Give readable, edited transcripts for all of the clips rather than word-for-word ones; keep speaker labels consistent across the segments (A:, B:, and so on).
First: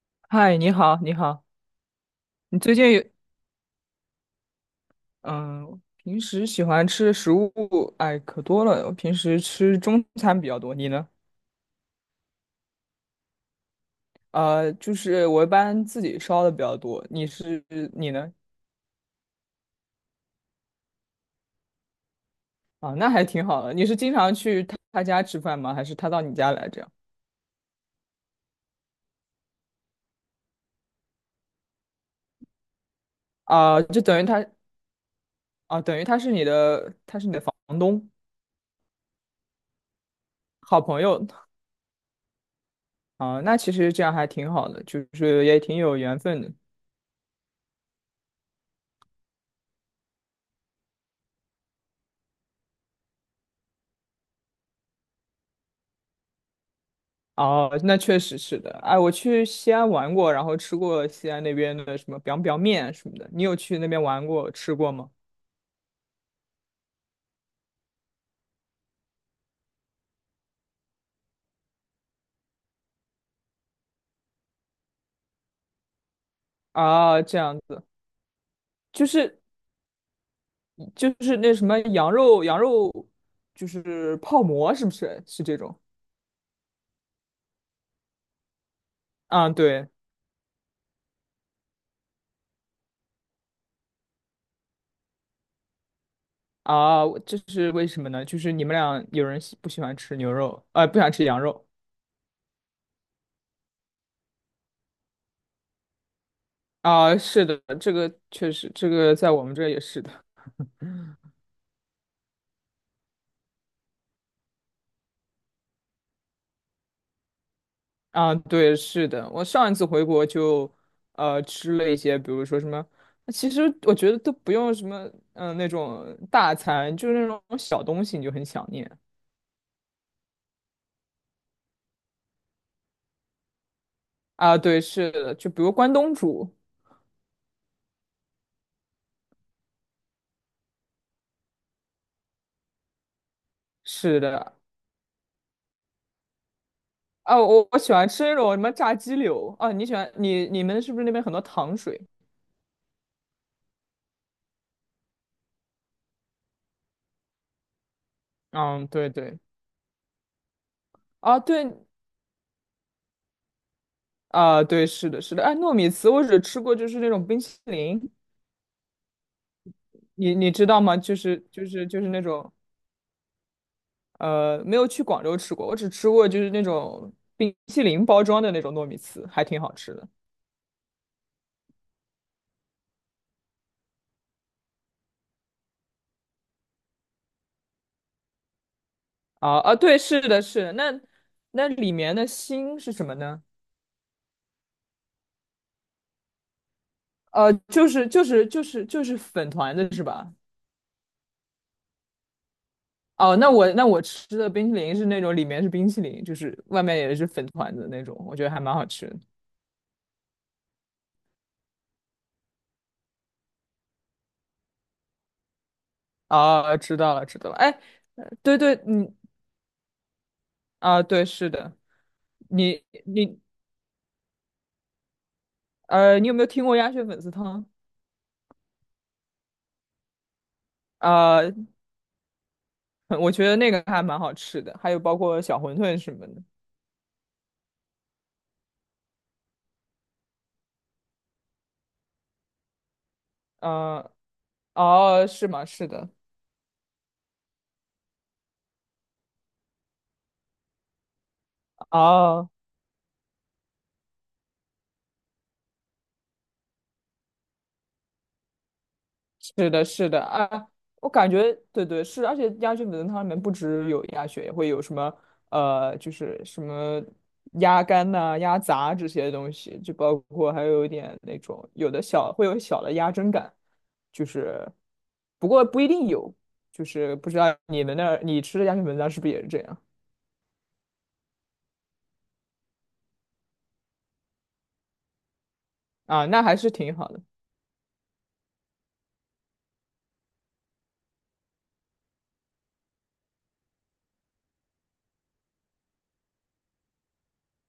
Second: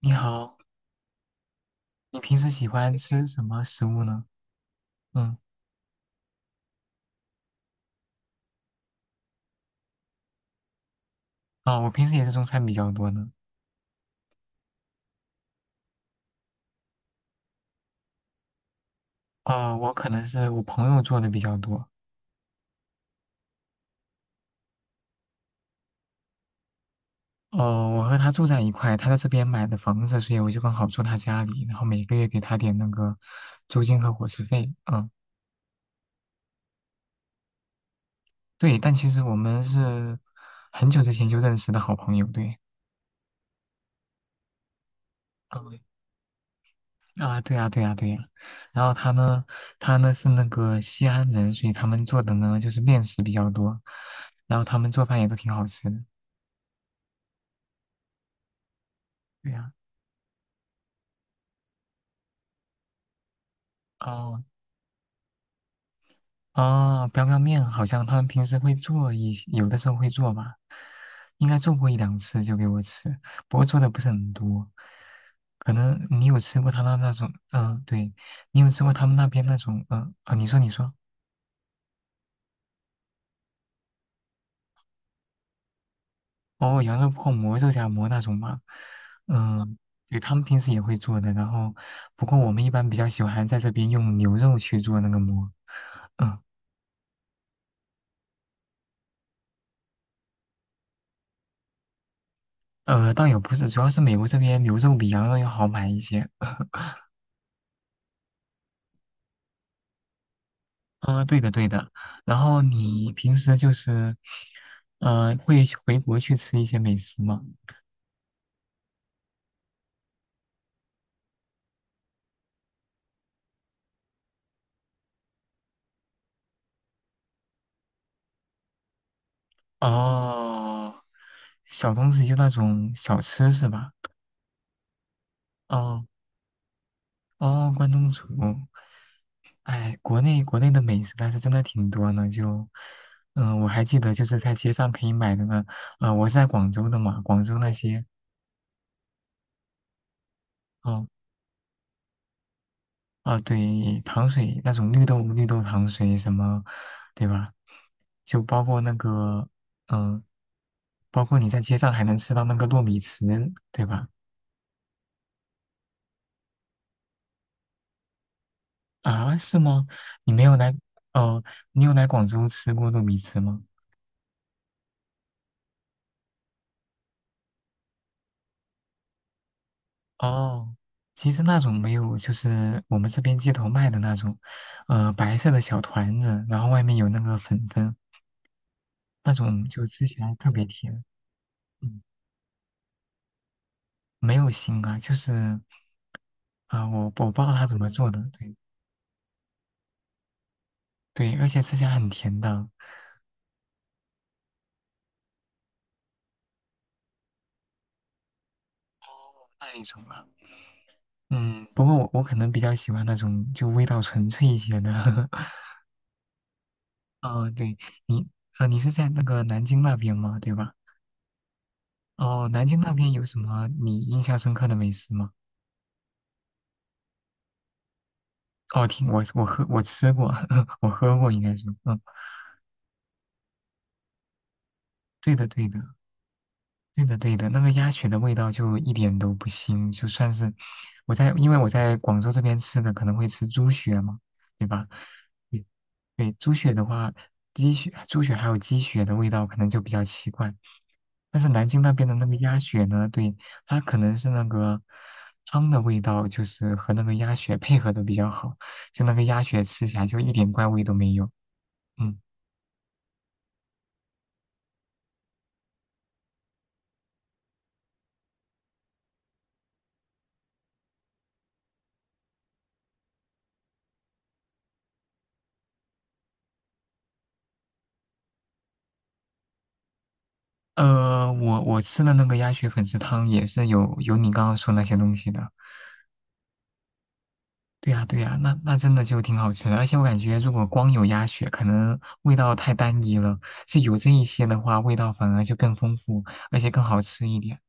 A: 你
B: 嗨，
A: 好，
B: 你好，你好，
A: 你平时
B: 你
A: 喜
B: 最近
A: 欢
B: 有
A: 吃什么食物呢？嗯，
B: 嗯，平时喜欢吃的食物，哎，可多了。我平时吃中餐比较多，你呢？
A: 啊，我平时也是中餐比较多呢。
B: 就是我一般自己烧的比较多。你呢？
A: 啊，我可能是我朋友做的比较多。
B: 啊，那还挺好的。你是经常去他家吃饭吗？还是他到你家来这样？
A: 哦，我和他住在一块，他在这边买的房子，所以我就刚好住他家里，然后每个月给他点那个
B: 啊，
A: 租
B: 就
A: 金和
B: 等于
A: 伙食
B: 他
A: 费。嗯，
B: 啊，等于他是你的，他是你的房东，
A: 对，但其实我们是
B: 好
A: 很
B: 朋
A: 久之
B: 友
A: 前就认识的好朋友，对。
B: 啊。那其实这样还挺好的，就是也挺
A: 嗯
B: 有缘分的。
A: 啊，对啊，对啊，对啊。然后他呢是那个西安人，所以他们做的呢就是面食比较多，然后他们做饭也都挺好吃的。
B: 哦，那确实是的。哎，我去
A: 对呀，
B: 西安玩过，然后吃过西安那边的什么 biang biang 面什么的。你有去那边玩
A: 哦
B: 过、吃过吗？
A: 哦，彪彪面好像他们平时会做一些，有的时候会做吧，应该做过一两次就给我吃，不过做的不是很多。可能你有吃过他那那
B: 啊，
A: 种，
B: 这样
A: 嗯、
B: 子，
A: 对，你有吃过他
B: 就
A: 们那
B: 是
A: 边那种？嗯、啊，你说你说。
B: 就是那什么羊肉，就是泡馍，是不是？是这种？
A: 哦，羊肉泡馍、肉夹馍那种吗？
B: 啊，
A: 嗯、
B: 对
A: 对，他们平时也会做的，然后不过我们一般比较喜欢在这边用牛肉去做那个馍。嗯、
B: 啊，我这是为什么呢？就是你们俩有人喜不喜欢吃牛肉，不想吃羊肉
A: 倒也不是，主要是美国这边牛肉比羊肉要好买一些。
B: 啊？是的，这个确实，这个在我们这儿也是的。
A: 啊，对的对的。然后你平时就是会回国去吃一些美食吗？
B: 啊，对，是的，我上一次回国就，吃了一些，比如说什么，其实我觉得都不用什么，那种大餐，就是那种小东西你就很想念
A: 哦，小东西就那种小吃是吧？
B: 啊。对，是的，就比如关
A: 哦
B: 东煮，
A: 哦，关东煮。哎，国内国内的美食但是真的挺多呢。就我还记得
B: 是
A: 就是
B: 的，
A: 在街上可以买的呢。我是在广州的嘛，
B: 啊，
A: 广州
B: 我
A: 那
B: 我喜
A: 些。
B: 欢吃那种什么炸鸡柳啊。你喜欢你你们是不是
A: 哦
B: 那边很多糖水？
A: 啊、对，糖水那种绿豆绿豆糖水什么，对吧？就包括
B: 嗯，
A: 那
B: 对对，
A: 个。嗯，包
B: 啊
A: 括你在
B: 对
A: 街上还能吃到那个糯米糍，对吧？
B: 啊对，是的，是的，哎，糯米糍我只吃过就是那种冰淇淋，
A: 啊，是吗？你
B: 你
A: 没
B: 你
A: 有
B: 知
A: 来，
B: 道吗？就
A: 哦、
B: 是就
A: 你
B: 是
A: 有
B: 就
A: 来
B: 是那
A: 广州
B: 种。
A: 吃过糯米糍吗？
B: 没有去广州吃过，我只吃过就是那种冰淇淋包装的那种糯米糍，还挺好吃的。
A: 哦，其实那种没有，就是我们这边街头卖的那种，白色的小团子，然后外面有那个粉粉，那
B: 啊
A: 种
B: 啊，
A: 就
B: 对，
A: 吃起
B: 是
A: 来
B: 的，
A: 特
B: 是
A: 别
B: 的。那
A: 甜。
B: 那里
A: 嗯，
B: 面的心是什么呢？
A: 没有腥啊，就是啊、我不知道
B: 呃，
A: 它怎
B: 就
A: 么
B: 是
A: 做的，
B: 就是
A: 对。
B: 就是就是粉团子是吧？
A: 对，而且吃起来很甜的。哦，
B: 哦，那我吃的冰淇淋是那种里面是冰淇淋，就是外面也是粉团子那种，我觉得还蛮好吃的。
A: 那一种啊。嗯，不过我可能比较喜欢那种就味道纯粹一些的，
B: 啊，知道了，知
A: 哦，
B: 道了。
A: 对，
B: 哎，
A: 你，
B: 对对，
A: 你是在
B: 嗯，
A: 那个南京那边吗？对吧？
B: 啊，对，是的，
A: 哦，南京
B: 你
A: 那边有什
B: 你
A: 么你印象深刻的美食吗？
B: 你有没有听过鸭血粉丝汤？
A: 哦，听我喝我吃过，我喝过应
B: 啊？
A: 该是，嗯，
B: 我觉得那个还蛮好吃的，还有包
A: 对
B: 括
A: 的
B: 小
A: 对
B: 馄
A: 的，
B: 饨什么的。
A: 对的，对的，那个鸭血的味道就一点都不腥，就算是因为我在广州这边吃的可能会吃猪血
B: 嗯、
A: 嘛，对吧？
B: 哦，是
A: 对，
B: 吗？是的，
A: 对猪血的话，鸡血、猪血还有鸡血的味道可能就比较奇怪，但是南京那边的那个
B: 哦，
A: 鸭血呢，对，它可能是那个汤的味道，就是和那个鸭血配合的比较好，就那个鸭血
B: 是的，
A: 吃起来
B: 是
A: 就
B: 的
A: 一点怪
B: 啊，
A: 味都
B: 我
A: 没有。
B: 感觉对对
A: 嗯，
B: 是，而且鸭血粉丝汤里面不只有鸭血，也会有什么就是什么鸭肝呐、鸭杂这些东西，就包括还有一点那种有的小会有小的鸭胗感，就是不过不一定有，就是不知道你们那儿你吃的鸭血粉丝汤是不是也是这样。
A: 我吃的那个鸭血粉丝汤也是有你刚刚说那些东西的。
B: 啊？那还是挺好的。
A: 对呀，对呀，那真的就挺好吃的，而且我感觉如果光有鸭血，可能味道太单一了，就有这一些的话，味道反而就更丰富，而且更好吃一点。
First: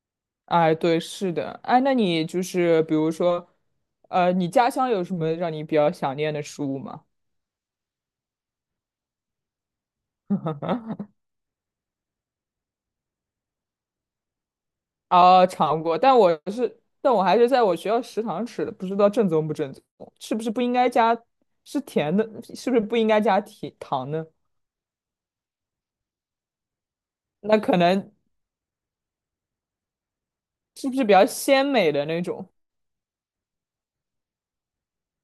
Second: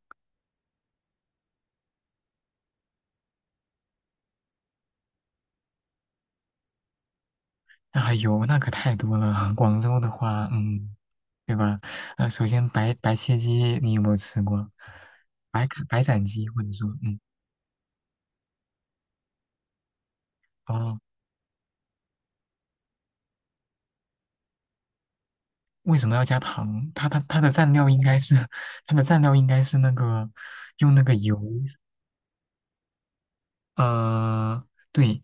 B: 哎，对，是的，哎，那你就是比如说，你家乡有什么让你比较想念的食物吗？
A: 啊，有那可太多了，广州的话，嗯，对吧？首先白切鸡你有没有吃过？
B: 啊，尝过，
A: 白斩鸡或者说，
B: 但
A: 嗯，
B: 我还是在我学校食堂吃的，不知道正宗不正宗，是不是不应该
A: 哦，
B: 加，是甜的，是不是不应该加甜糖呢？
A: 为什么要加糖？它的
B: 那
A: 蘸
B: 可
A: 料应
B: 能
A: 该是 它的蘸料应该是那个
B: 是
A: 用
B: 不
A: 那
B: 是比
A: 个
B: 较
A: 油。
B: 鲜美的那种？
A: 呃，对，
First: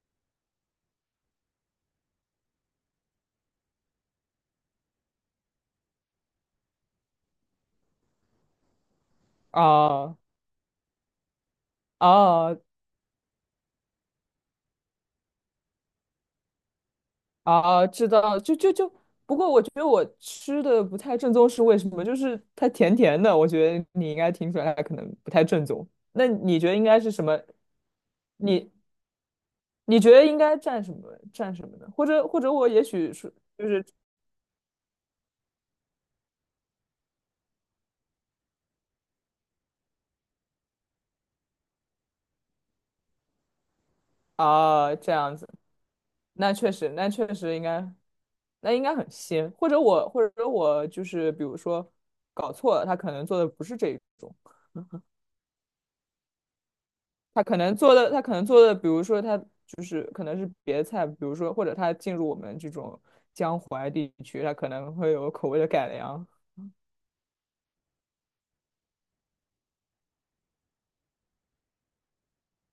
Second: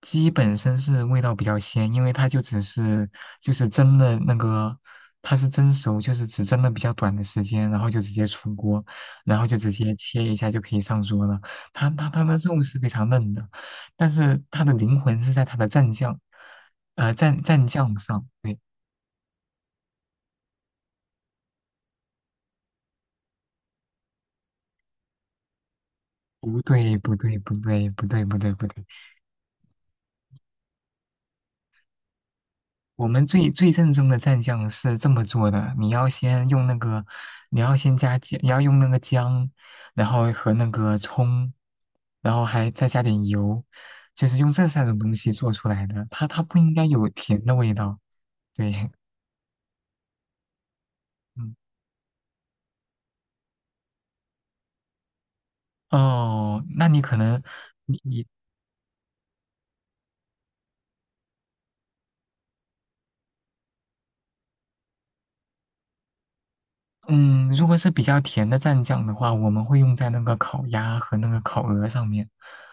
A: 鸡本身是味道比较鲜，因为它就只是就是蒸的那个。它是蒸熟，就是只蒸了比较短的时间，然后就直接出锅，然后就直接
B: 啊
A: 切一下就可以上桌了。它的
B: 啊，
A: 肉是非常嫩的，但是它的灵魂是在它的蘸酱，蘸
B: 啊，
A: 酱
B: 知
A: 上。
B: 道，就
A: 对，
B: 就就，不过我觉得我吃的不太正宗是为什么？就是它甜甜的，我觉得你应该听出来它可能不太正宗。那你
A: 不
B: 觉得应
A: 对
B: 该是
A: 不
B: 什
A: 对
B: 么？
A: 不对不对不对不
B: 你
A: 对，
B: 你觉得应该蘸什么呢？或者我也
A: 我
B: 许
A: 们
B: 是
A: 最最正宗的蘸酱是这么做的：你要先用那个，你要先加姜，你要用那个姜，然后和那个葱，然后还再加点油，就是用这三
B: 啊
A: 种
B: 这
A: 东西
B: 样子，
A: 做出来的。它
B: 那
A: 不
B: 确
A: 应该
B: 实
A: 有
B: 那确
A: 甜的
B: 实应
A: 味
B: 该
A: 道。
B: 那应
A: 对，
B: 该很鲜，或者我就是比
A: 嗯，
B: 如说搞错了，他可能做的不是这种。
A: 哦，那你可能你
B: 他
A: 你
B: 可能做的，比如说他就是可能是别的菜，比如说或者他进入我们这种江淮地区，他可能会有口味的改良。
A: 嗯，如果是比较甜的蘸酱的话，我们会用在那个烤鸭和那个烤鹅上面。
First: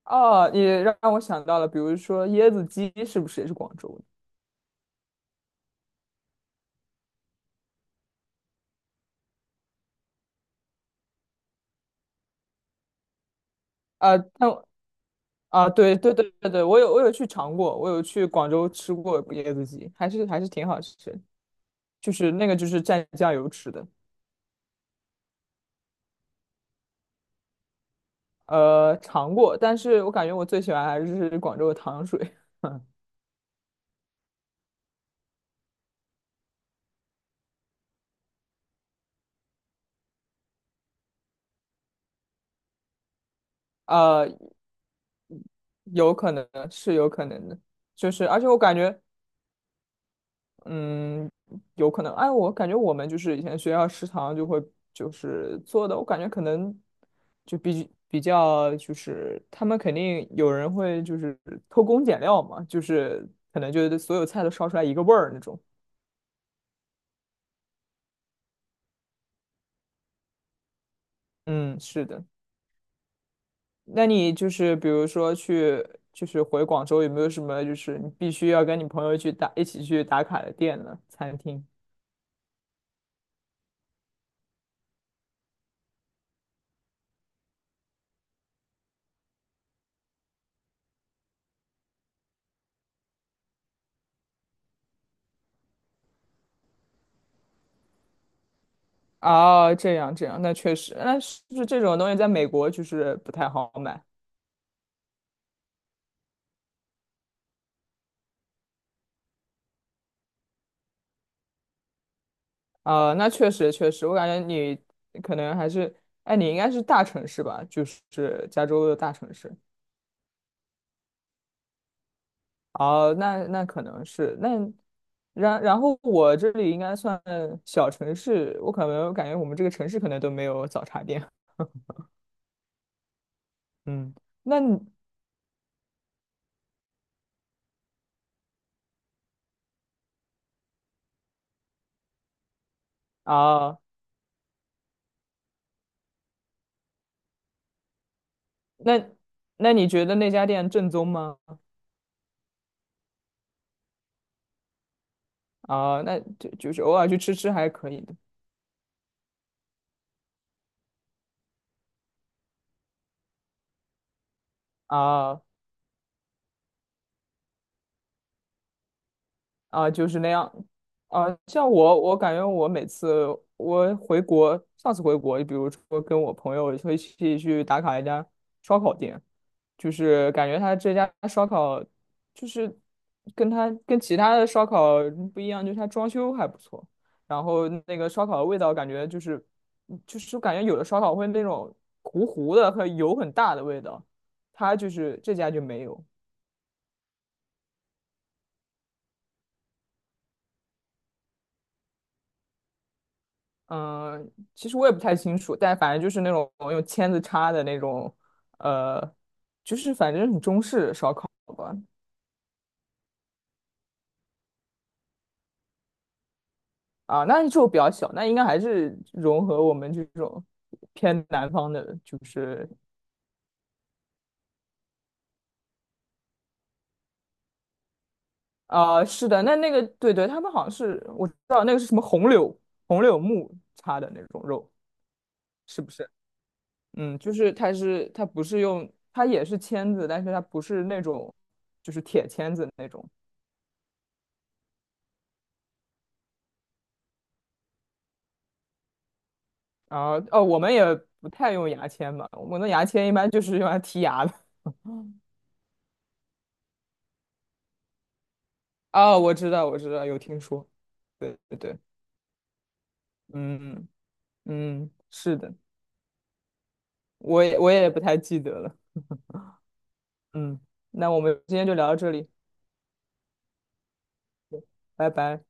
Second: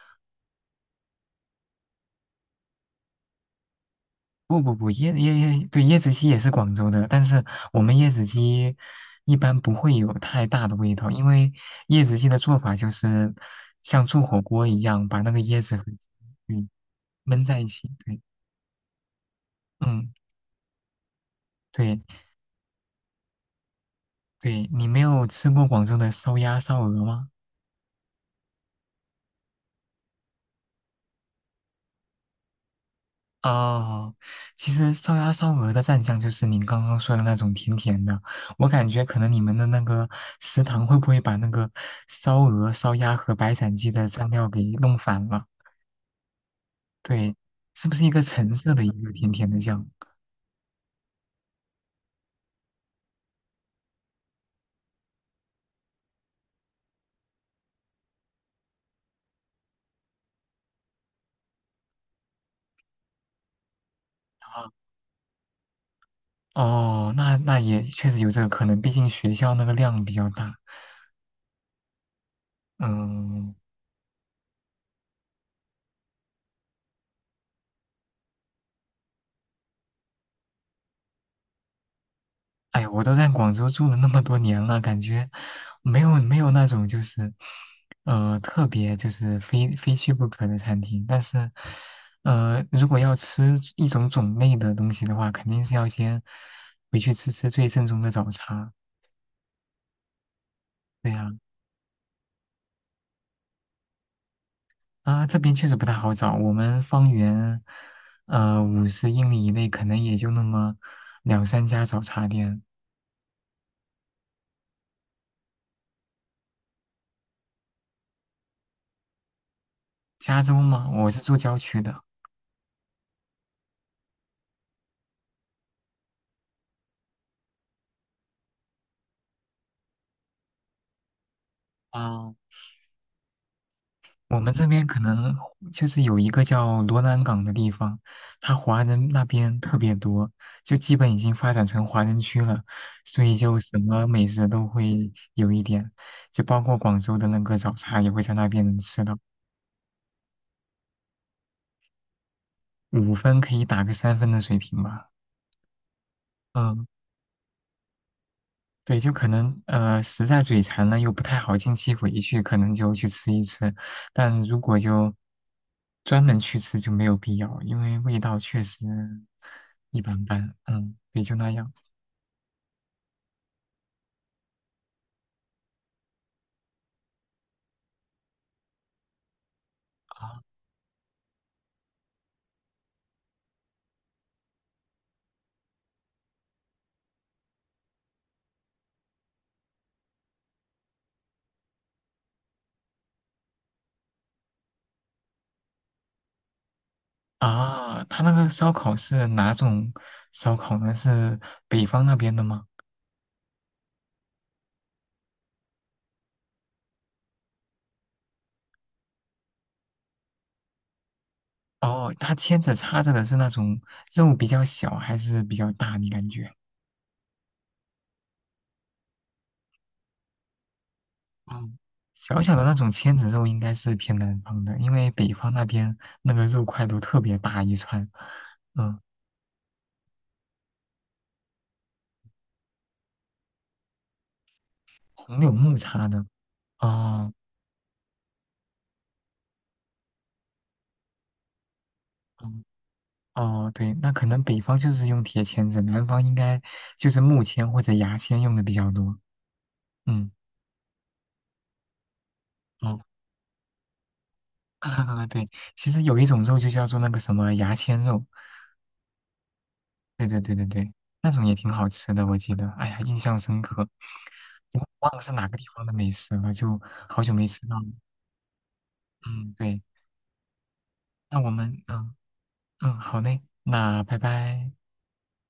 B: 哦，你让我想到了，比如说椰子鸡是不是也是广州的？
A: 不不不，椰椰椰，对，椰子鸡也是广州的，但是我们椰子鸡一般不会有太大的味道，因为椰子鸡的做法就是像
B: 啊，
A: 做火
B: 但
A: 锅一样，把那个椰
B: 啊，
A: 子和，
B: 对对对对对，
A: 对，
B: 我有去
A: 焖
B: 尝
A: 在一
B: 过，我
A: 起。
B: 有
A: 对，
B: 去广州吃过椰子鸡，还
A: 嗯，
B: 是还是挺好吃的，
A: 对
B: 就是那个就是蘸酱油吃的，
A: 对，你没有吃过广州的烧鸭、烧鹅吗？
B: 尝过，但是我感觉我最喜欢还是广州的糖水。
A: 哦，其实烧鸭烧鹅的蘸酱就是您刚刚说的那种甜甜的，我感觉可能你们的那个食堂会不会把那个烧鹅、烧鸭和白斩鸡的
B: 呃，
A: 蘸料给弄反了？
B: 有可能是有可
A: 对，
B: 能的，
A: 是不是一
B: 就
A: 个
B: 是而且
A: 橙
B: 我
A: 色
B: 感
A: 的一
B: 觉，
A: 个甜甜的酱？
B: 嗯，有可能，哎，我感觉我们就是以前学校食堂就会就是做的，我感觉可能就比较就是他们肯定有人会就是偷工减料嘛，就是可能就是所有菜都烧
A: 啊，
B: 出来一个味儿那种。
A: 哦，那也确实有这个可能，毕竟学校那个量比较大。
B: 嗯，是的。
A: 嗯，
B: 那你就是比如说去就是回广州有没有什么就是你必须要跟你朋友一起去打卡的店呢？餐厅？
A: 哎呀，我都在广州住了那么多年了，感觉没有没有那种就是，特别就是非去不可的餐厅。但是，如果要吃一种种类的东西的话，肯定是要先回去吃吃最正宗的早茶。
B: 哦，这样这样，那确实，
A: 对
B: 那
A: 呀，
B: 是不是这种东西在美国就是不太好买？
A: 啊，这边确实不太好找，我们方圆50英里以内可能也就那么两三家早茶店。
B: 啊、那确实，我感觉你可能还是，哎，你应该是大城市吧，就是加州的大城市。
A: 加州嘛，我是住郊区的。
B: 哦，那可能是那，然后我这里应该算小城市，我可能感觉我们这个城市可能都没有早茶店。
A: 啊。
B: 嗯，
A: 我们
B: 那
A: 这
B: 你
A: 边可能就是有一个叫罗南港的地方，它华人那边特别多，就基本已经发展成华人区了，所以就什
B: 啊、
A: 么美食都会有一点，就包括广州的那个早茶也会在那边能吃
B: 那
A: 到，
B: 那你觉得那家店正宗吗？
A: 5分可以打个3分的水平吧。
B: 啊、那就是
A: 嗯。
B: 偶尔去吃吃还可以的。
A: 对，就可能实在嘴馋了又不太好近期回去，可能就去吃一吃。但如果就
B: 啊、
A: 专门去吃就没有必要，因为味道确实
B: 啊，
A: 一
B: 就是
A: 般
B: 那样。
A: 般。嗯，也就
B: 啊，
A: 那样
B: 我感觉我每次我回国，上次回国，比如说跟我朋友会一起去打卡一家烧烤店，就是感
A: 啊
B: 觉他这家烧烤就是跟其他的烧烤不一样，就是他装修还不错，然后那个烧烤的味道感觉就是感觉有的烧烤会那种糊糊的和油很大的味道，他就是这家就没有。
A: 啊。他那个烧烤是哪种烧烤呢？是北方那边的吗？
B: 嗯，其实我也不太清楚，但反正就是那种用签子插的那种，呃，就是反正很中式烧烤吧。
A: 哦，他牵着插着的是那种肉比较小还是比较大？你感觉？
B: 啊，那就比较小，那应该还是融合我们这种偏南方
A: 嗯，
B: 的，就
A: 小小的
B: 是
A: 那种签子肉应该是偏南方的，因为北方那边那个肉块都特别大一串。嗯，
B: 啊，是的，那那个对对，他们好像是我知道那个是什么红柳木插的那种肉，
A: 红柳木
B: 是不
A: 叉
B: 是？
A: 的，
B: 嗯，
A: 哦，
B: 就是它是它不是用它也是签子，但是它不是那种就是铁签
A: 嗯
B: 子那种。
A: 哦，对，那可能北方就是用铁签子，南方应该就是木签或者牙签用的比较多。
B: 啊，
A: 嗯，
B: 哦，我们也不太用牙签吧。我们的牙
A: 哦，
B: 签一般就是用来剔牙的。
A: 对，其实有一种肉就叫做那个什么牙签肉，
B: 哦，我知道，我知道，有
A: 对对
B: 听
A: 对对
B: 说。
A: 对，那
B: 对
A: 种也
B: 对
A: 挺
B: 对，
A: 好吃的，我记得，哎呀，印象深刻，
B: 嗯
A: 我
B: 嗯，
A: 忘了是
B: 是
A: 哪
B: 的，
A: 个地方的美食了，就好久
B: 我
A: 没
B: 也
A: 吃
B: 我
A: 到了。
B: 也不太记得了。
A: 嗯，对。
B: 嗯，那我
A: 那
B: 们
A: 我
B: 今天就
A: 们
B: 聊到这
A: 嗯
B: 里，
A: 嗯好嘞，那拜拜。
B: 拜拜。